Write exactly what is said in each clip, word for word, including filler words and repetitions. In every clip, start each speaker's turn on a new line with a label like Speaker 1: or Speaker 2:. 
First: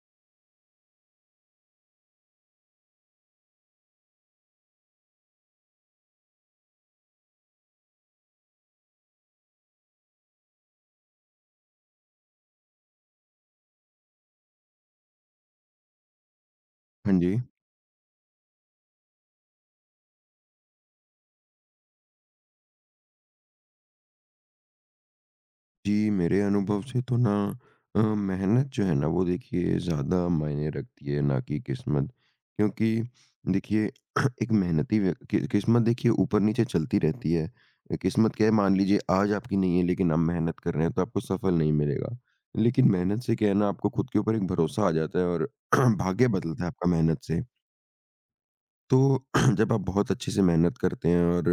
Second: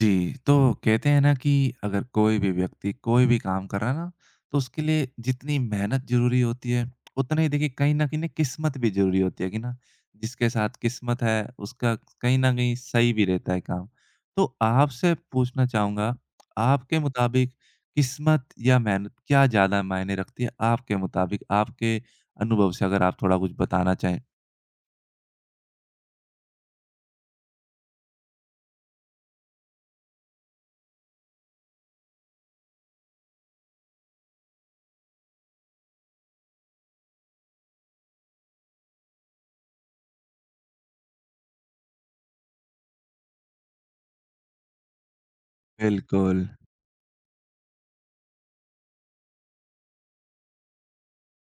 Speaker 1: जी, तो कहते हैं ना कि अगर कोई भी व्यक्ति कोई भी काम कर रहा है ना, तो उसके लिए जितनी मेहनत ज़रूरी होती है, उतना ही देखिए कहीं न कहीं ना किस्मत भी ज़रूरी होती है कि ना, जिसके साथ किस्मत है, उसका कहीं न कहीं सही भी रहता है काम। तो आपसे पूछना चाहूँगा, आपके
Speaker 2: हाँ जी।
Speaker 1: मुताबिक किस्मत या मेहनत क्या ज़्यादा मायने रखती है? आपके मुताबिक, आपके अनुभव से अगर आप थोड़ा कुछ बताना चाहें?
Speaker 2: जी, मेरे अनुभव से तो ना अ, मेहनत जो है ना वो देखिए ज़्यादा मायने रखती है ना कि किस्मत। क्योंकि देखिए एक मेहनती व्य कि किस्मत देखिए ऊपर-नीचे चलती रहती है। अ, किस्मत क्या है, मान लीजिए आज आपकी नहीं है लेकिन आप मेहनत कर रहे हैं, तो आपको सफल नहीं मिलेगा। लेकिन मेहनत से क्या है ना, आपको खुद के ऊपर एक भरोसा आ जाता है और भाग्य
Speaker 1: बिल्कुल।
Speaker 2: बदलता है आपका मेहनत से। तो जब आप बहुत अच्छे से मेहनत करते हैं, और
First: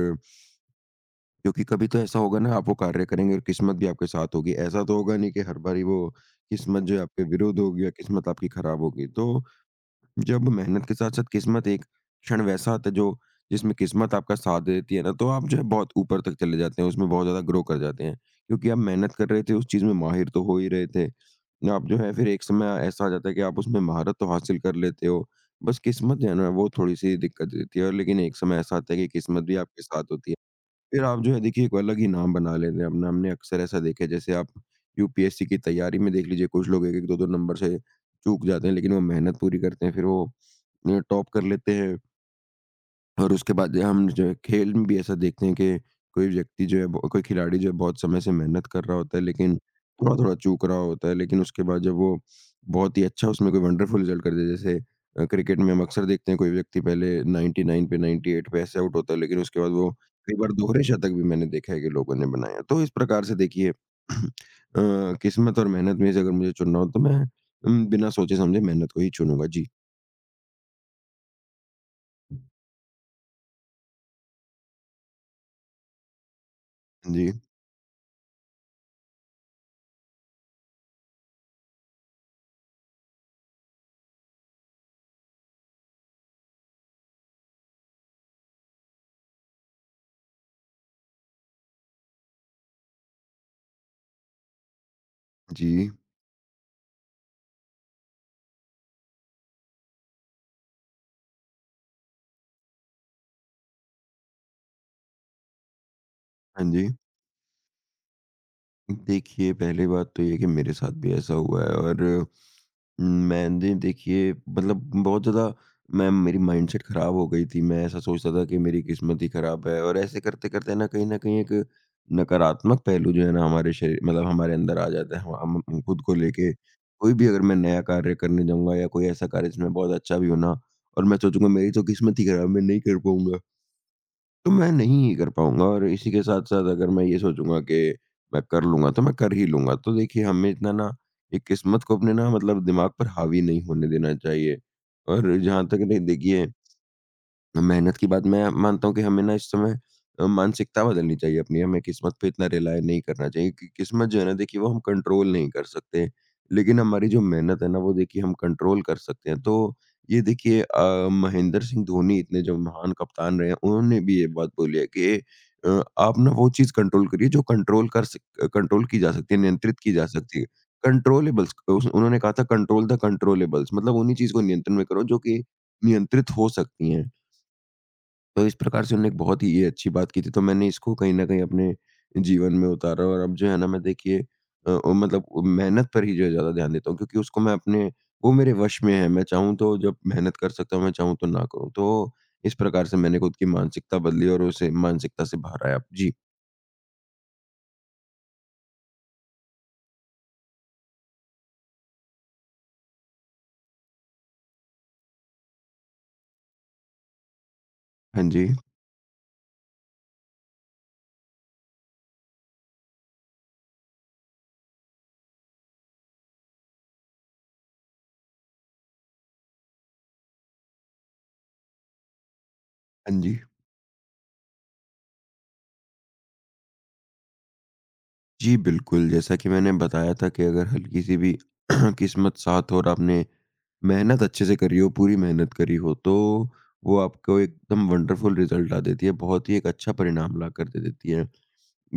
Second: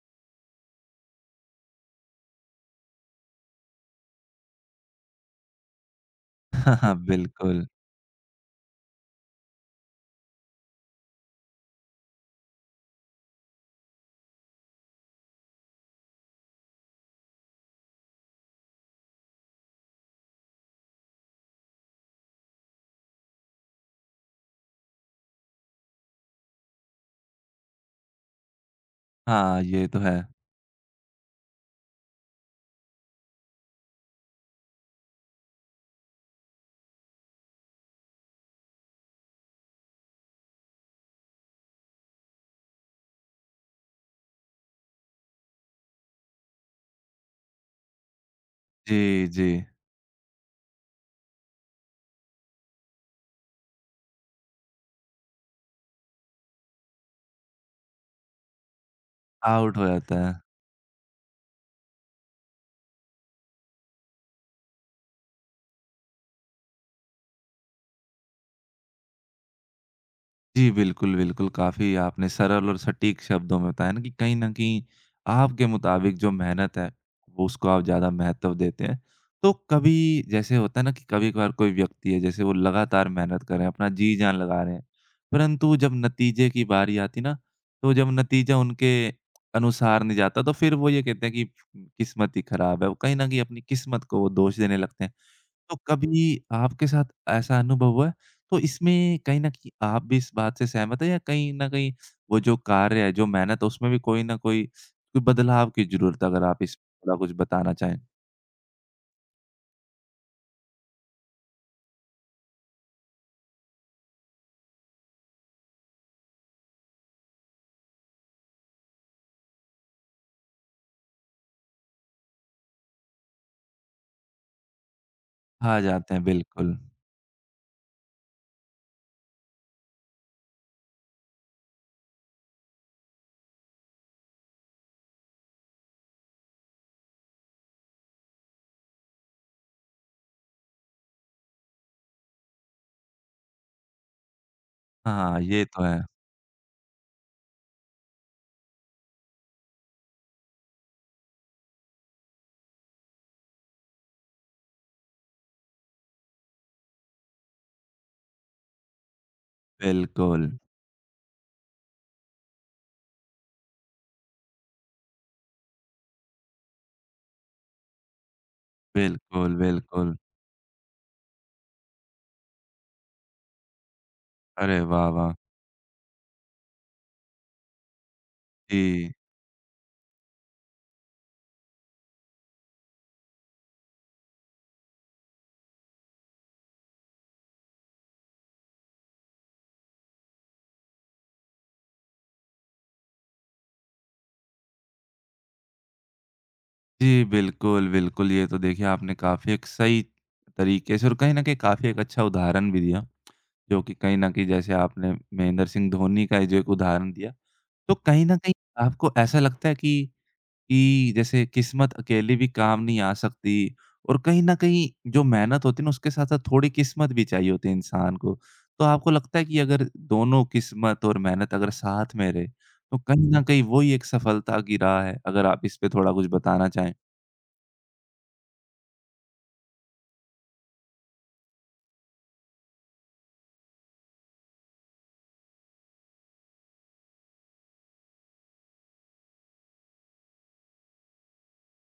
Speaker 2: क्योंकि कभी तो ऐसा होगा ना, आप वो कार्य करेंगे और किस्मत भी आपके साथ होगी। ऐसा तो होगा नहीं कि हर बारी वो किस्मत
Speaker 1: हाँ
Speaker 2: जो है आपके विरुद्ध
Speaker 1: बिल्कुल।
Speaker 2: होगी या किस्मत आपकी खराब होगी। तो जब मेहनत के साथ-साथ किस्मत एक क्षण वैसा आता है जो जिसमें किस्मत आपका साथ दे देती है ना, तो आप जो है बहुत ऊपर तक चले जाते हैं, उसमें बहुत ज़्यादा ग्रो कर जाते हैं। क्योंकि आप मेहनत कर रहे थे, उस चीज़ में माहिर तो हो ही रहे थे। आप जो है फिर एक समय ऐसा आ जाता है कि आप उसमें महारत तो हासिल कर लेते हो। बस किस्मत जो है ना वो थोड़ी-सी दिक्कत देती है, और लेकिन एक समय ऐसा आता है कि किस्मत भी
Speaker 1: हाँ,
Speaker 2: आपके
Speaker 1: ये तो
Speaker 2: साथ
Speaker 1: है।
Speaker 2: होती है। फिर आप जो है देखिए एक अलग ही नाम बना लेते हैं अपना। हमने अक्सर ऐसा देखा है, जैसे आप यूपीएससी की तैयारी में देख लीजिए कुछ लोग एक एक, दो दो नंबर से चूक जाते हैं लेकिन वो मेहनत पूरी करते हैं। फिर वो अ, टॉप कर लेते हैं। और उसके बाद हम जो है खेल में भी ऐसा देखते हैं कि कोई व्यक्ति जो है ब कोई खिलाड़ी जो है बहुत समय से मेहनत कर रहा होता है
Speaker 1: जी, जी।
Speaker 2: लेकिन थोड़ा-थोड़ा चूक रहा होता है। लेकिन उसके बाद जब वो बहुत ही अच्छा उसमें कोई वंडरफुल रिज़ल्ट कर दे, जैसे अ, क्रिकेट में हम अक्सर देखते हैं कोई व्यक्ति पहले निन्यानवे पे, अट्ठानवे पे ऐसे आउट होता है लेकिन उसके बाद
Speaker 1: आउट हो
Speaker 2: वो
Speaker 1: जाता है।
Speaker 2: कई बार दोहरे शतक भी मैंने देखा है कि लोगों ने बनाया। तो इस प्रकार से देखिए अ, किस्मत और मेहनत में से अगर मुझे चुनना हो, तो मैं उम, बिना सोचे समझे मेहनत को ही चुनूँगा। जी।
Speaker 1: जी, बिल्कुल, बिल्कुल, काफ़ी आपने सरल और सटीक शब्दों में बताया ना कि कहीं न कहीं आपके मुताबिक जो मेहनत है,
Speaker 2: जी,
Speaker 1: वो उसको आप ज़्यादा महत्व देते हैं। तो कभी जैसे होता है ना कि कभी-कभार कोई व्यक्ति है, जैसे वो लगातार मेहनत कर रहे हैं, अपना जी-जान लगा रहे हैं, परंतु जब नतीजे की बारी आती ना, तो जब नतीजा उनके अनुसार नहीं जाता, तो फिर वो ये कहते हैं कि किस्मत ही खराब है। वो कहीं न कहीं अपनी किस्मत को वो दोष देने लगते हैं। तो
Speaker 2: जी।
Speaker 1: कभी आपके साथ ऐसा अनुभव हुआ है? तो इसमें कहीं न कहीं आप भी इस बात से सहमत हैं या कहीं न कहीं वो जो कार्य है, जो मेहनत है, उसमें भी कोई न कोई कोई बदलाव की ज़रूरत है? अगर आप
Speaker 2: हाँ
Speaker 1: इस
Speaker 2: जी।
Speaker 1: पे थोड़ा कुछ बताना चाहें।
Speaker 2: देखिए, पहली बात तो ये है कि मेरे साथ भी ऐसा हुआ है, और अम, मैंने देखिए मतलब बहुत ज़्यादा मैं मेरी माइंडसेट ख़राब हो गई थी। मैं ऐसा सोचता था कि मेरी किस्मत ही ख़राब है, और ऐसे करते-करते ना कहीं न कहीं एक नकारात्मक पहलू जो है ना हमारे शरीर मतलब हमारे अंदर आ जाता है। हम
Speaker 1: आ
Speaker 2: हम खुद
Speaker 1: जाते
Speaker 2: को
Speaker 1: हैं,
Speaker 2: लेके
Speaker 1: बिल्कुल।
Speaker 2: कोई भी अगर मैं नया कार्य करने जाऊँगा, या कोई ऐसा कार्य जिसमें बहुत अच्छा भी हो ना, और मैं सोचूँगा मेरी तो किस्मत ही ख़राब है, मैं नहीं कर पाऊँगा। तो मैं नहीं कर पाऊँगा, और इसी के साथ-साथ अगर मैं ये सोचूँगा कि मैं कर लूँगा, तो मैं कर ही लूँगा। तो देखिए, हमें इतना ना एक किस्मत को अपने ना मतलब दिमाग पर हावी नहीं होने देना चाहिए। और
Speaker 1: हाँ, ये
Speaker 2: जहाँ तक
Speaker 1: तो
Speaker 2: नहीं
Speaker 1: है।
Speaker 2: देखिए मेहनत की बात, मैं मानता हूँ कि हमें ना इस समय अ, मानसिकता बदलनी चाहिए अपनी। हमें किस्मत पे इतना रिलाय नहीं करना चाहिए, कि किस्मत जो है ना देखिए वो हम कंट्रोल नहीं कर सकते। लेकिन हमारी जो मेहनत है ना वो देखिए हम कंट्रोल कर सकते हैं। तो ये
Speaker 1: बिल्कुल,
Speaker 2: देखिए अ, महेंद्र सिंह धोनी इतने जो महान कप्तान रहे हैं, उन्होंने भी ये बात बोली है कि अ, आप ना वो चीज़ कंट्रोल करिए जो कंट्रोल कर सक कंट्रोल की जा सकती है,
Speaker 1: बिल्कुल,
Speaker 2: नियंत्रित की जा
Speaker 1: बिल्कुल।
Speaker 2: सकती है। कंट्रोलेबल्स उस उन्होंने कहा था, कंट्रोल द कंट्रोलेबल्स, मतलब उन्हीं चीज़ को नियंत्रण
Speaker 1: अरे
Speaker 2: में करो
Speaker 1: वाह,
Speaker 2: जो
Speaker 1: वाह!
Speaker 2: कि नियंत्रित हो सकती हैं। तो इस प्रकार से उन्होंने
Speaker 1: जी।
Speaker 2: एक बहुत ही ये अच्छी बात की थी, तो मैंने इसको कहीं न कहीं अपने जीवन में उतारा, और अब जो है ना मैं देखिए अ अ, मतलब मेहनत पर ही जो है ज़्यादा ध्यान देता हूँ, क्योंकि उसको मैं अपने वो मेरे वश में है, मैं चाहूँ तो जब मेहनत कर सकता हूँ, मैं चाहूँ तो ना करूँ। तो इस प्रकार से मैंने खुद की मानसिकता बदली, और उसे मानसिकता से बाहर आया। जी।
Speaker 1: जी, बिल्कुल, बिल्कुल। ये तो देखिए आपने काफ़ी एक सही तरीके से और कहीं न कहीं काफ़ी एक अच्छा उदाहरण भी दिया, जो कि कहीं न कहीं जैसे आपने महेंद्र सिंह धोनी का ये जो एक उदाहरण दिया, तो
Speaker 2: हाँ
Speaker 1: कहीं न
Speaker 2: जी,
Speaker 1: कहीं आपको ऐसा लगता है कि कि जैसे किस्मत अकेली भी काम नहीं आ सकती और कहीं न कहीं जो मेहनत होती है ना, उसके साथ-साथ थोड़ी किस्मत भी चाहिए होती है इंसान को। तो आपको लगता है कि अगर दोनों किस्मत और मेहनत अगर साथ में रहे, तो
Speaker 2: हाँ
Speaker 1: कहीं
Speaker 2: जी।
Speaker 1: न कहीं वो ही एक सफलता की राह है? अगर आप इस पे थोड़ा कुछ बताना चाहें।
Speaker 2: जी, बिल्कुल, जैसा कि मैंने बताया था कि अगर हल्की-सी भी किस्मत साथ हो, और आपने मेहनत अच्छे से करी हो, पूरी मेहनत करी हो, तो वो आपको एकदम वंडरफुल रिज़ल्ट ला देती है, बहुत ही एक अच्छा परिणाम लाकर दे देती है।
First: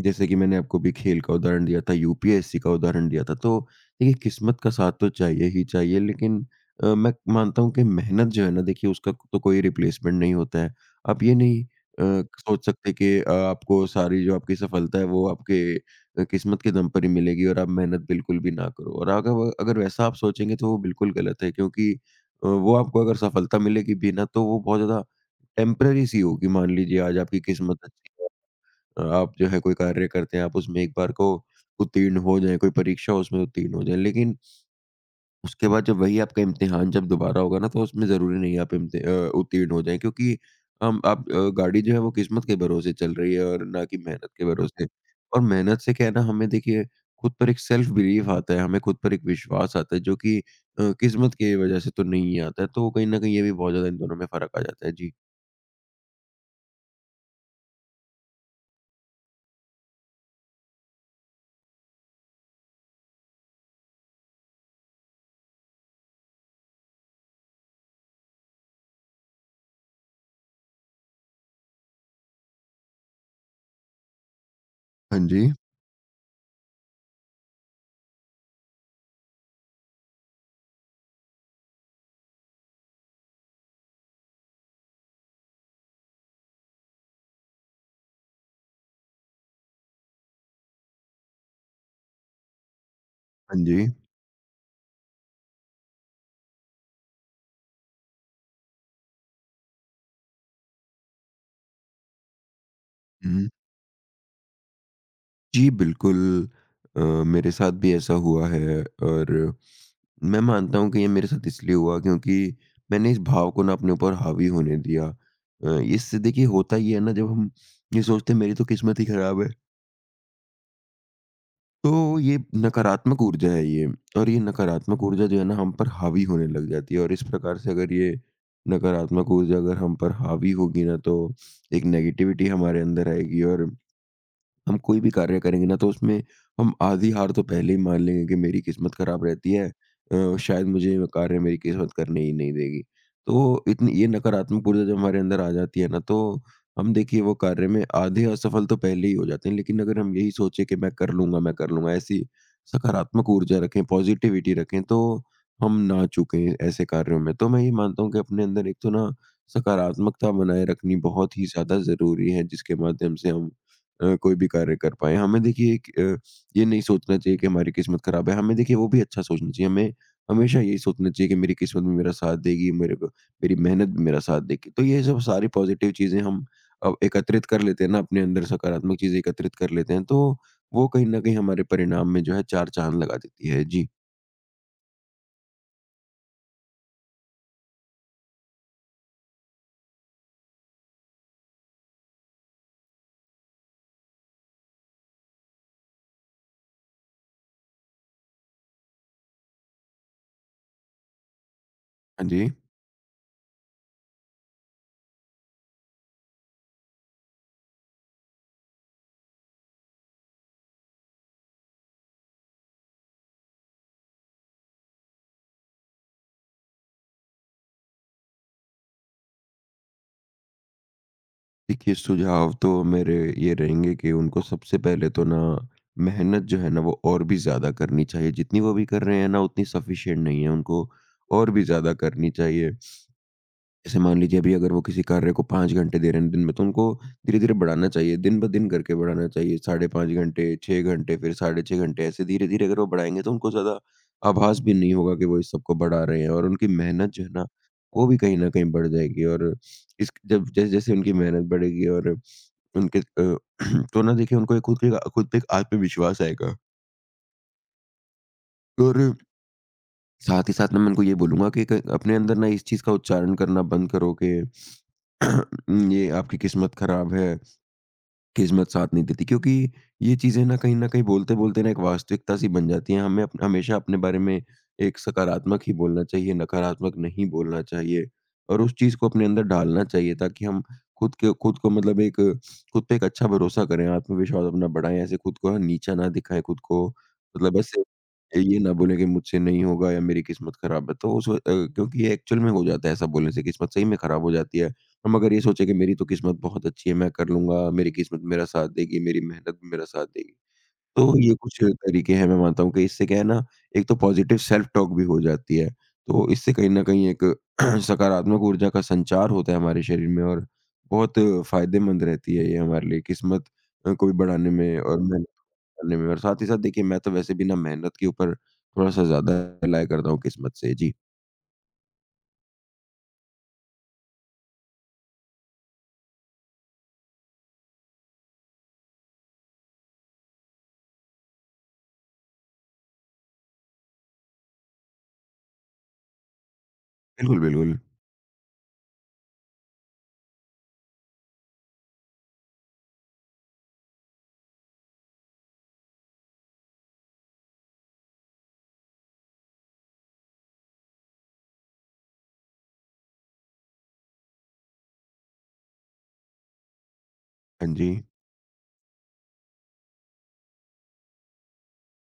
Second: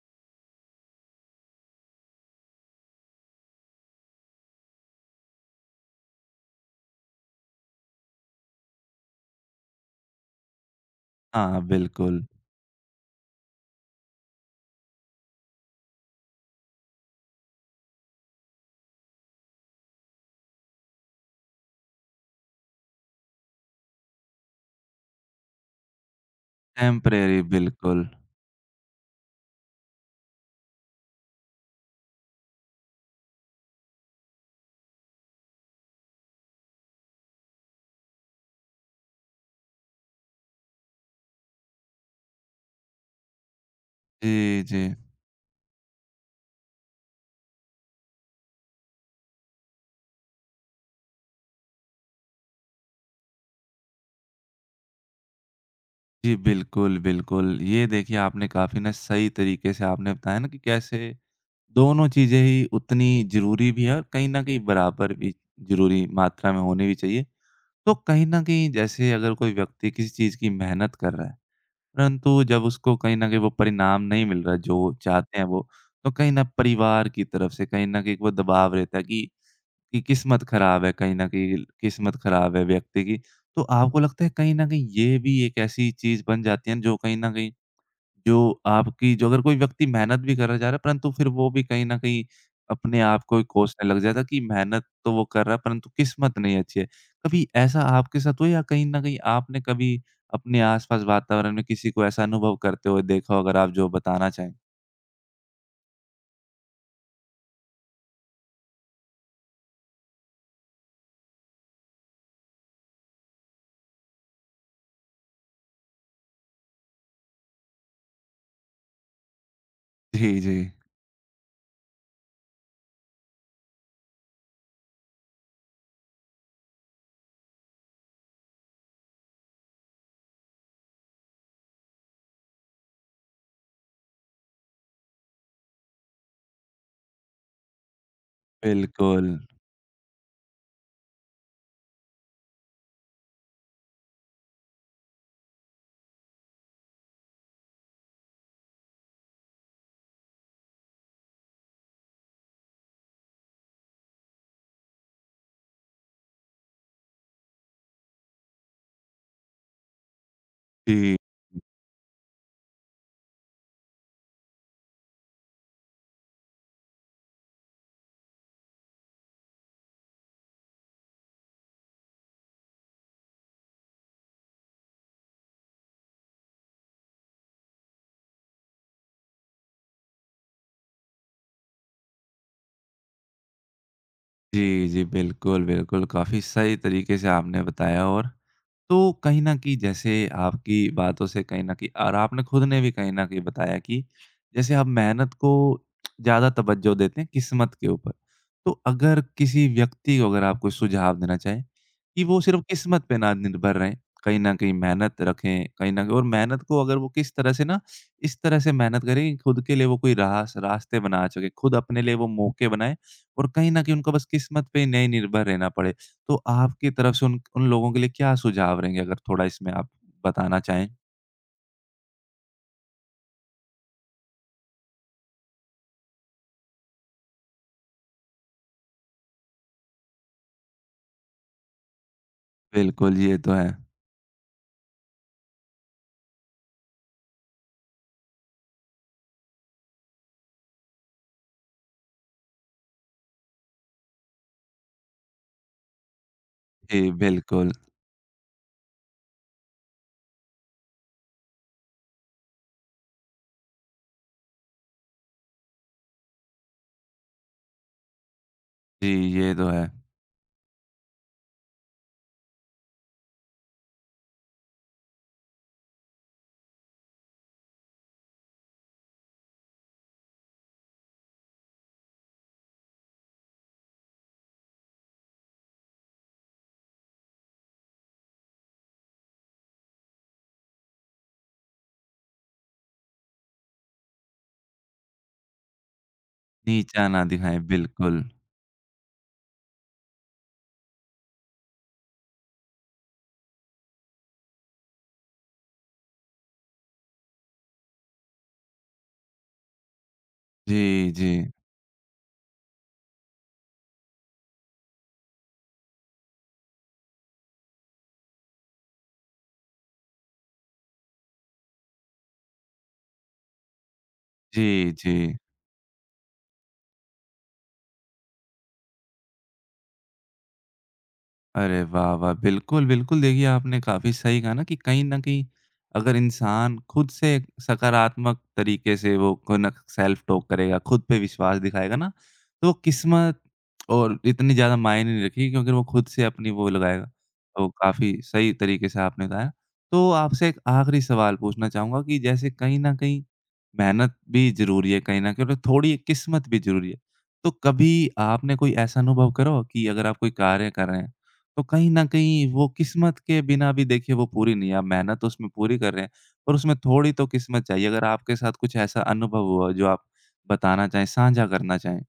Speaker 2: जैसे कि मैंने आपको भी खेल का उदाहरण दिया था, यूपीएससी का उदाहरण दिया था, तो देखिए किस्मत का साथ तो चाहिए ही चाहिए, लेकिन अ, मैं मानता हूँ कि मेहनत जो है ना देखिए उसका तो कोई रिप्लेसमेंट नहीं होता है। आप ये
Speaker 1: हाँ,
Speaker 2: नहीं अ,
Speaker 1: बिल्कुल।
Speaker 2: सोच सकते कि अ, आपको सारी जो आपकी सफलता है वो आपके अ, किस्मत के दम पर ही मिलेगी, और आप मेहनत बिल्कुल भी ना करो, और अगर अगर वैसा आप सोचेंगे, तो वो बिल्कुल गलत है, क्योंकि अ, वो आपको अगर सफलता मिलेगी भी ना, तो वो बहुत ज़्यादा टेम्परेरी सी होगी। मान लीजिए आज
Speaker 1: टेम्परेरी
Speaker 2: आपकी किस्मत
Speaker 1: बिल्कुल।
Speaker 2: अच्छी है, आप जो है कोई कार्य करते हैं, आप उसमें एक बार को उत्तीर्ण हो जाएँ, कोई परीक्षा हो उसमें उत्तीर्ण हो जाएँ, लेकिन उसके बाद जब वही आपका इम्तिहान जब दोबारा होगा ना, तो उसमें ज़रूरी नहीं है आप इम्ति अ, उत्तीर्ण हो जाएँ, क्योंकि हम आप अ, गाड़ी जो है वो किस्मत के भरोसे चल रही है, और ना कि मेहनत के
Speaker 1: जी,
Speaker 2: भरोसे।
Speaker 1: जी।
Speaker 2: और मेहनत से क्या है ना, हमें देखिए खुद पर एक सेल्फ बिलीफ आता है, हमें खुद पर एक विश्वास आता है जो कि अ, किस्मत की वजह से तो नहीं आता है, तो कहीं न कहीं ये भी बहुत ज़्यादा इन दोनों में फ़र्क आ जाता है। जी।
Speaker 1: जी, बिल्कुल, बिल्कुल। ये देखिए आपने काफ़ी ना सही तरीके से आपने बताया ना कि कैसे दोनों चीज़ें ही उतनी ज़रूरी भी है और कहीं न कहीं बराबर भी ज़रूरी मात्रा में होनी भी चाहिए। तो कहीं न कहीं जैसे अगर कोई व्यक्ति किसी चीज़ की मेहनत कर रहा है, परंतु जब उसको कहीं न कहीं वो परिणाम नहीं मिल रहा है जो
Speaker 2: हाँ
Speaker 1: चाहते हैं
Speaker 2: जी।
Speaker 1: वो, तो कहीं न परिवार की तरफ से कहीं न कहीं वो दबाव रहता है कि कि किस्मत खराब है, कहीं न कहीं किस्मत खराब है व्यक्ति की। तो आपको लगता है कहीं न कहीं ये भी एक ऐसी चीज़ बन जाती है जो कहीं न कहीं जो आपकी जो अगर कोई व्यक्ति मेहनत भी करा जा रहा है, परंतु फिर वो भी कहीं न कहीं अपने आप को ही
Speaker 2: हाँ जी।
Speaker 1: कोसने लग जाता है कि मेहनत तो वो कर रहा है, परंतु किस्मत नहीं अच्छी है। कभी ऐसा आपके साथ हुआ या कहीं न कहीं आपने कभी अपने आस-पास वातावरण में किसी को ऐसा अनुभव करते हुए देखा हो,
Speaker 2: हुँ।
Speaker 1: अगर आप जो बताना चाहें?
Speaker 2: जी, बिल्कुल। अ, मेरे साथ भी ऐसा हुआ है, और मैं मानता हूँ कि ये मेरे साथ इसलिए हुआ क्योंकि मैंने इस भाव को ना अपने ऊपर हावी होने दिया। अ, इससे देखिए होता ये है ना, जब हम ये सोचते हैं मेरी तो किस्मत ही खराब है,
Speaker 1: जी, जी।
Speaker 2: तो ये नकारात्मक ऊर्जा है ये, और ये नकारात्मक ऊर्जा जो है ना हम पर हावी होने लग जाती है, और इस प्रकार से अगर ये नकारात्मक ऊर्जा अगर हम पर हावी होगी ना, तो एक नेगेटिविटी हमारे अंदर आएगी, और हम कोई भी कार्य करेंगे ना तो उसमें हम आधी हार तो पहले ही मान लेंगे कि मेरी किस्मत खराब
Speaker 1: बिल्कुल।
Speaker 2: रहती है, अ, शायद मुझे ये कार्य मेरी किस्मत करने ही नहीं देगी। तो इतनी ये नकारात्मक ऊर्जा जब हमारे अंदर आ जाती है ना, तो हम देखिए वो कार्य में आधे असफल तो पहले ही हो जाते हैं। लेकिन अगर हम यही सोचे कि मैं कर लूँगा, मैं कर लूँगा, ऐसी सकारात्मक ऊर्जा रखें, पॉज़िटिविटी रखें, तो हम ना चूकें ऐसे कार्यों में। तो मैं ये मानता हूँ कि अपने अंदर एक तो ना सकारात्मकता बनाए रखनी
Speaker 1: जी।
Speaker 2: बहुत ही ज़्यादा ज़रूरी है, जिसके माध्यम से हम अ, कोई भी कार्य कर पाएँ। हमें देखिए एक अ, ये नहीं सोचना चाहिए कि हमारी किस्मत ख़राब है, हमें देखिए वो भी अच्छा सोचना चाहिए। हमें हमेशा यही सोचना चाहिए कि मेरी किस्मत भी मेरा साथ देगी, मेरे को मेरी मेहनत भी मेरा साथ देगी। तो ये सब सारी पॉज़िटिव चीज़ें हम अ, एकत्रित कर लेते हैं ना, अपने अंदर सकारात्मक चीज़ें एकत्रित कर लेते हैं, तो वो कहीं न कहीं हमारे परिणाम में जो है चार चाँद लगा देती है। जी।
Speaker 1: जी, जी। बिल्कुल, बिल्कुल, काफ़ी सही तरीके से आपने बताया और तो कहीं न कहीं जैसे आपकी बातों से कहीं न कहीं और आपने खुद ने भी कहीं न कहीं बताया कि जैसे आप मेहनत को ज़्यादा तवज्जो देते हैं किस्मत के ऊपर। तो अगर किसी व्यक्ति को अगर आप कोई सुझाव देना चाहें कि
Speaker 2: हाँ
Speaker 1: वो
Speaker 2: जी।
Speaker 1: सिर्फ़ किस्मत पे ना निर्भर रहें, कहीं न कहीं मेहनत रखें, कहीं न कहीं और मेहनत को अगर वो किस तरह से ना इस तरह से मेहनत करें कि खुद के लिए वो कोई रास रास्ते बना सके, खुद अपने लिए वो मौके बनाएँ और कहीं न कहीं उनको बस किस्मत पे ही नहीं निर्भर रहना पड़े। तो आपकी तरफ से उन उन लोगों के लिए क्या सुझाव रहेंगे अगर थोड़ा इसमें आप बताना चाहें?
Speaker 2: देखिए, सुझाव तो मेरे ये रहेंगे कि उनको सबसे पहले तो ना मेहनत जो है ना वो और भी ज़्यादा करनी चाहिए। जितनी वो अभी कर रहे हैं ना उतनी सफ़िशिएंट नहीं है, उनको और भी ज़्यादा करनी चाहिए।
Speaker 1: बिल्कुल, ये तो है।
Speaker 2: जैसे मान लीजिए अभी अगर वो किसी कार्य को पाँच घंटे दे रहे हैं दिन में, तो उनको धीरे-धीरे बढ़ाना चाहिए, दिन-ब-दिन करके बढ़ाना चाहिए। साढ़े पाँच घंटे, छह घंटे, फिर साढ़े छह घंटे, ऐसे धीरे-धीरे अगर वो बढ़ाएँगे, तो उनको ज़्यादा आभास भी नहीं होगा कि वो इस सबको बढ़ा रहे हैं, और उनकी
Speaker 1: जी,
Speaker 2: मेहनत जो है ना,
Speaker 1: बिल्कुल।
Speaker 2: वो भी कहीं न कहीं बढ़ जाएगी, और इस जब जैसे-जैसे उनकी मेहनत बढ़ेगी और उनके अ, तो ना देखिए उनको एक खुद के खुद पे एक आत्मविश्वास आएगा। और
Speaker 1: जी, ये तो है।
Speaker 2: साथ ही साथ ना मैं उनको ये बोलूँगा कि क अपने अंदर ना इस चीज़ का उच्चारण करना बंद करो कि ये आपकी किस्मत खराब है। किस्मत साथ नहीं देती, क्योंकि ये चीज़ें ना कहीं न कहीं बोलते-बोलते ना एक वास्तविकता सी बन जाती हैं। हमें अप हमेशा अपने बारे में एक सकारात्मक ही बोलना चाहिए, नकारात्मक नहीं बोलना चाहिए, और उस चीज़ को अपने अंदर ढालना चाहिए, ताकि हम खुद के खुद को मतलब एक खुद पे एक अच्छा भरोसा करें, आत्मविश्वास अपना बढ़ाएँ। ऐसे खुद को हाँ, नीचा ना दिखाएँ, खुद को
Speaker 1: नीचा ना
Speaker 2: मतलब
Speaker 1: दिखाएँ,
Speaker 2: बस
Speaker 1: बिल्कुल।
Speaker 2: ये ना बोलें कि मुझसे नहीं होगा या मेरी किस्मत खराब है। तो उस वक्त- अ, क्योंकि ये एक्चुअल में हो जाता है, ऐसा बोलने से किस्मत सही में खराब हो जाती है। हम अगर ये सोचे कि मेरी तो किस्मत बहुत अच्छी है, मैं कर लूँगा, मेरी किस्मत मेरा साथ देगी, मेरी मेहनत भी मेरा साथ देगी।
Speaker 1: जी,
Speaker 2: तो ये
Speaker 1: जी।
Speaker 2: कुछ तरीके हैं, मैं मानता हूँ कि इससे क्या है ना, एक तो पॉज़िटिव सेल्फ टॉक भी हो जाती है। तो इससे कहीं न कहीं एक सकारात्मक ऊर्जा का संचार होता है हमारे शरीर में, और बहुत फ़ायदेमंद रहती है ये हमारे लिए किस्मत अ, को भी बढ़ाने में
Speaker 1: जी,
Speaker 2: और मेहनत
Speaker 1: जी।
Speaker 2: करने में, और साथ ही साथ देखिए मैं तो वैसे भी ना मेहनत के ऊपर थोड़ा-सा ज़्यादा रिलाय करता हूँ किस्मत से। जी।
Speaker 1: अरे वाह, वाह! बिल्कुल, बिल्कुल देखिए आपने काफ़ी सही कहा ना कि कहीं न कहीं अगर इंसान खुद से एक सकारात्मक तरीके से वो खुनक सेल्फ टॉक करेगा, खुद पे विश्वास दिखाएगा ना, तो वो किस्मत और इतनी ज़्यादा मायने नहीं रखेगी क्योंकि वो खुद से अपनी वो लगाएगा।
Speaker 2: बिल्कुल,
Speaker 1: तो
Speaker 2: बिल्कुल।
Speaker 1: काफ़ी सही तरीके से आपने बताया। तो आपसे एक आखिरी सवाल पूछना चाहूँगा कि जैसे कहीं न कहीं मेहनत भी ज़रूरी है, कहीं न कहीं और थोड़ी किस्मत भी ज़रूरी है। तो कभी आपने कोई ऐसा अनुभव करा हो कि अगर आप कोई कार्य कर रहे हैं तो कहीं न कहीं वो किस्मत के बिना भी देखिए वो पूरी नहीं है। आप मेहनत तो उसमें पूरी कर रहे हैं, पर उसमें थोड़ी तो किस्मत
Speaker 2: हाँ
Speaker 1: चाहिए।
Speaker 2: जी।
Speaker 1: अगर आपके साथ कुछ ऐसा अनुभव हुआ जो आप बताना चाहें, साझा करना चाहें?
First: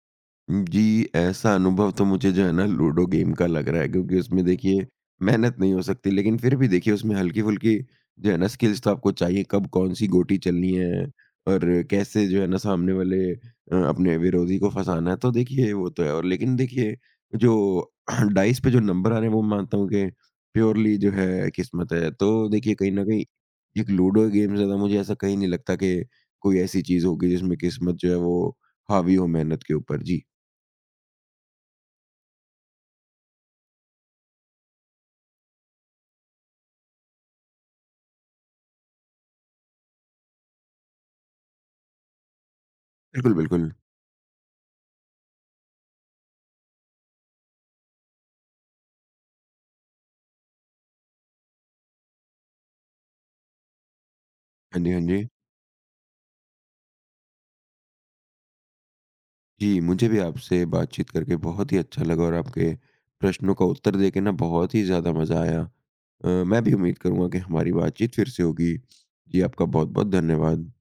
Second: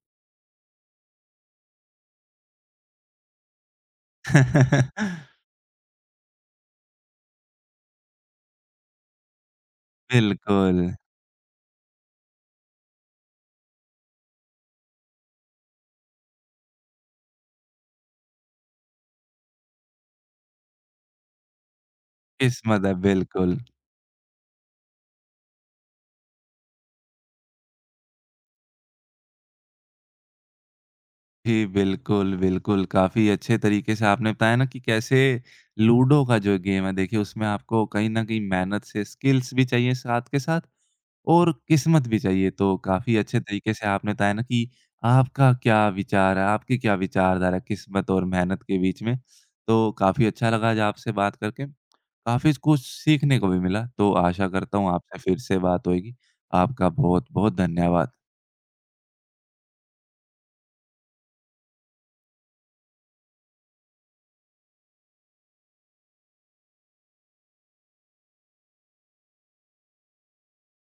Speaker 2: जी, ऐसा अनुभव तो मुझे जो है ना लूडो गेम का लग रहा है, क्योंकि उसमें देखिए मेहनत नहीं हो सकती, लेकिन फिर भी देखिए उसमें हल्की-फुल्की जो है ना स्किल्स तो आपको चाहिए, कब कौन-सी गोटी चलनी
Speaker 1: बिल्कुल,
Speaker 2: है और कैसे जो है ना सामने वाले अ, अपने विरोधी को फँसाना है, तो देखिए वो तो है, और लेकिन देखिए जो डाइस पे जो नंबर आ रहे हैं वो मानता हूँ कि प्योरली जो है किस्मत है। तो देखिए
Speaker 1: किस्मत
Speaker 2: कहीं
Speaker 1: है,
Speaker 2: न कहीं
Speaker 1: बिल्कुल।
Speaker 2: एक लूडो गेम से ज़्यादा मुझे ऐसा कहीं नहीं लगता कि कोई ऐसी चीज़ होगी जिसमें किस्मत जो है वो हावी हो मेहनत के ऊपर। जी।
Speaker 1: जी, बिल्कुल, बिल्कुल। काफ़ी अच्छे तरीके से आपने बताया ना कि कैसे लूडो का जो गेम है देखिए उसमें आपको कहीं न कहीं मेहनत से स्किल्स भी चाहिए साथ के साथ और किस्मत भी चाहिए। तो काफ़ी
Speaker 2: बिल्कुल,
Speaker 1: अच्छे
Speaker 2: बिल्कुल।
Speaker 1: तरीके से आपने बताया ना कि आपका क्या विचार है, आपकी क्या विचारधारा है किस्मत और मेहनत के बीच में। तो काफ़ी अच्छा लगा आज आपसे बात करके, काफ़ी कुछ सीखने को भी मिला। तो आशा करता
Speaker 2: हाँ
Speaker 1: हूँ
Speaker 2: जी, हाँ
Speaker 1: आपसे
Speaker 2: जी।
Speaker 1: फिर से बात होएगी। आपका बहुत-बहुत धन्यवाद।
Speaker 2: जी, मुझे भी आपसे बातचीत करके बहुत ही अच्छा लगा, और आपके प्रश्नों का उत्तर देके ना बहुत ही ज़्यादा मज़ा आया। अ, मैं भी उम्मीद करूँगा कि हमारी बातचीत फिर से होगी। जी, आपका बहुत-बहुत धन्यवाद।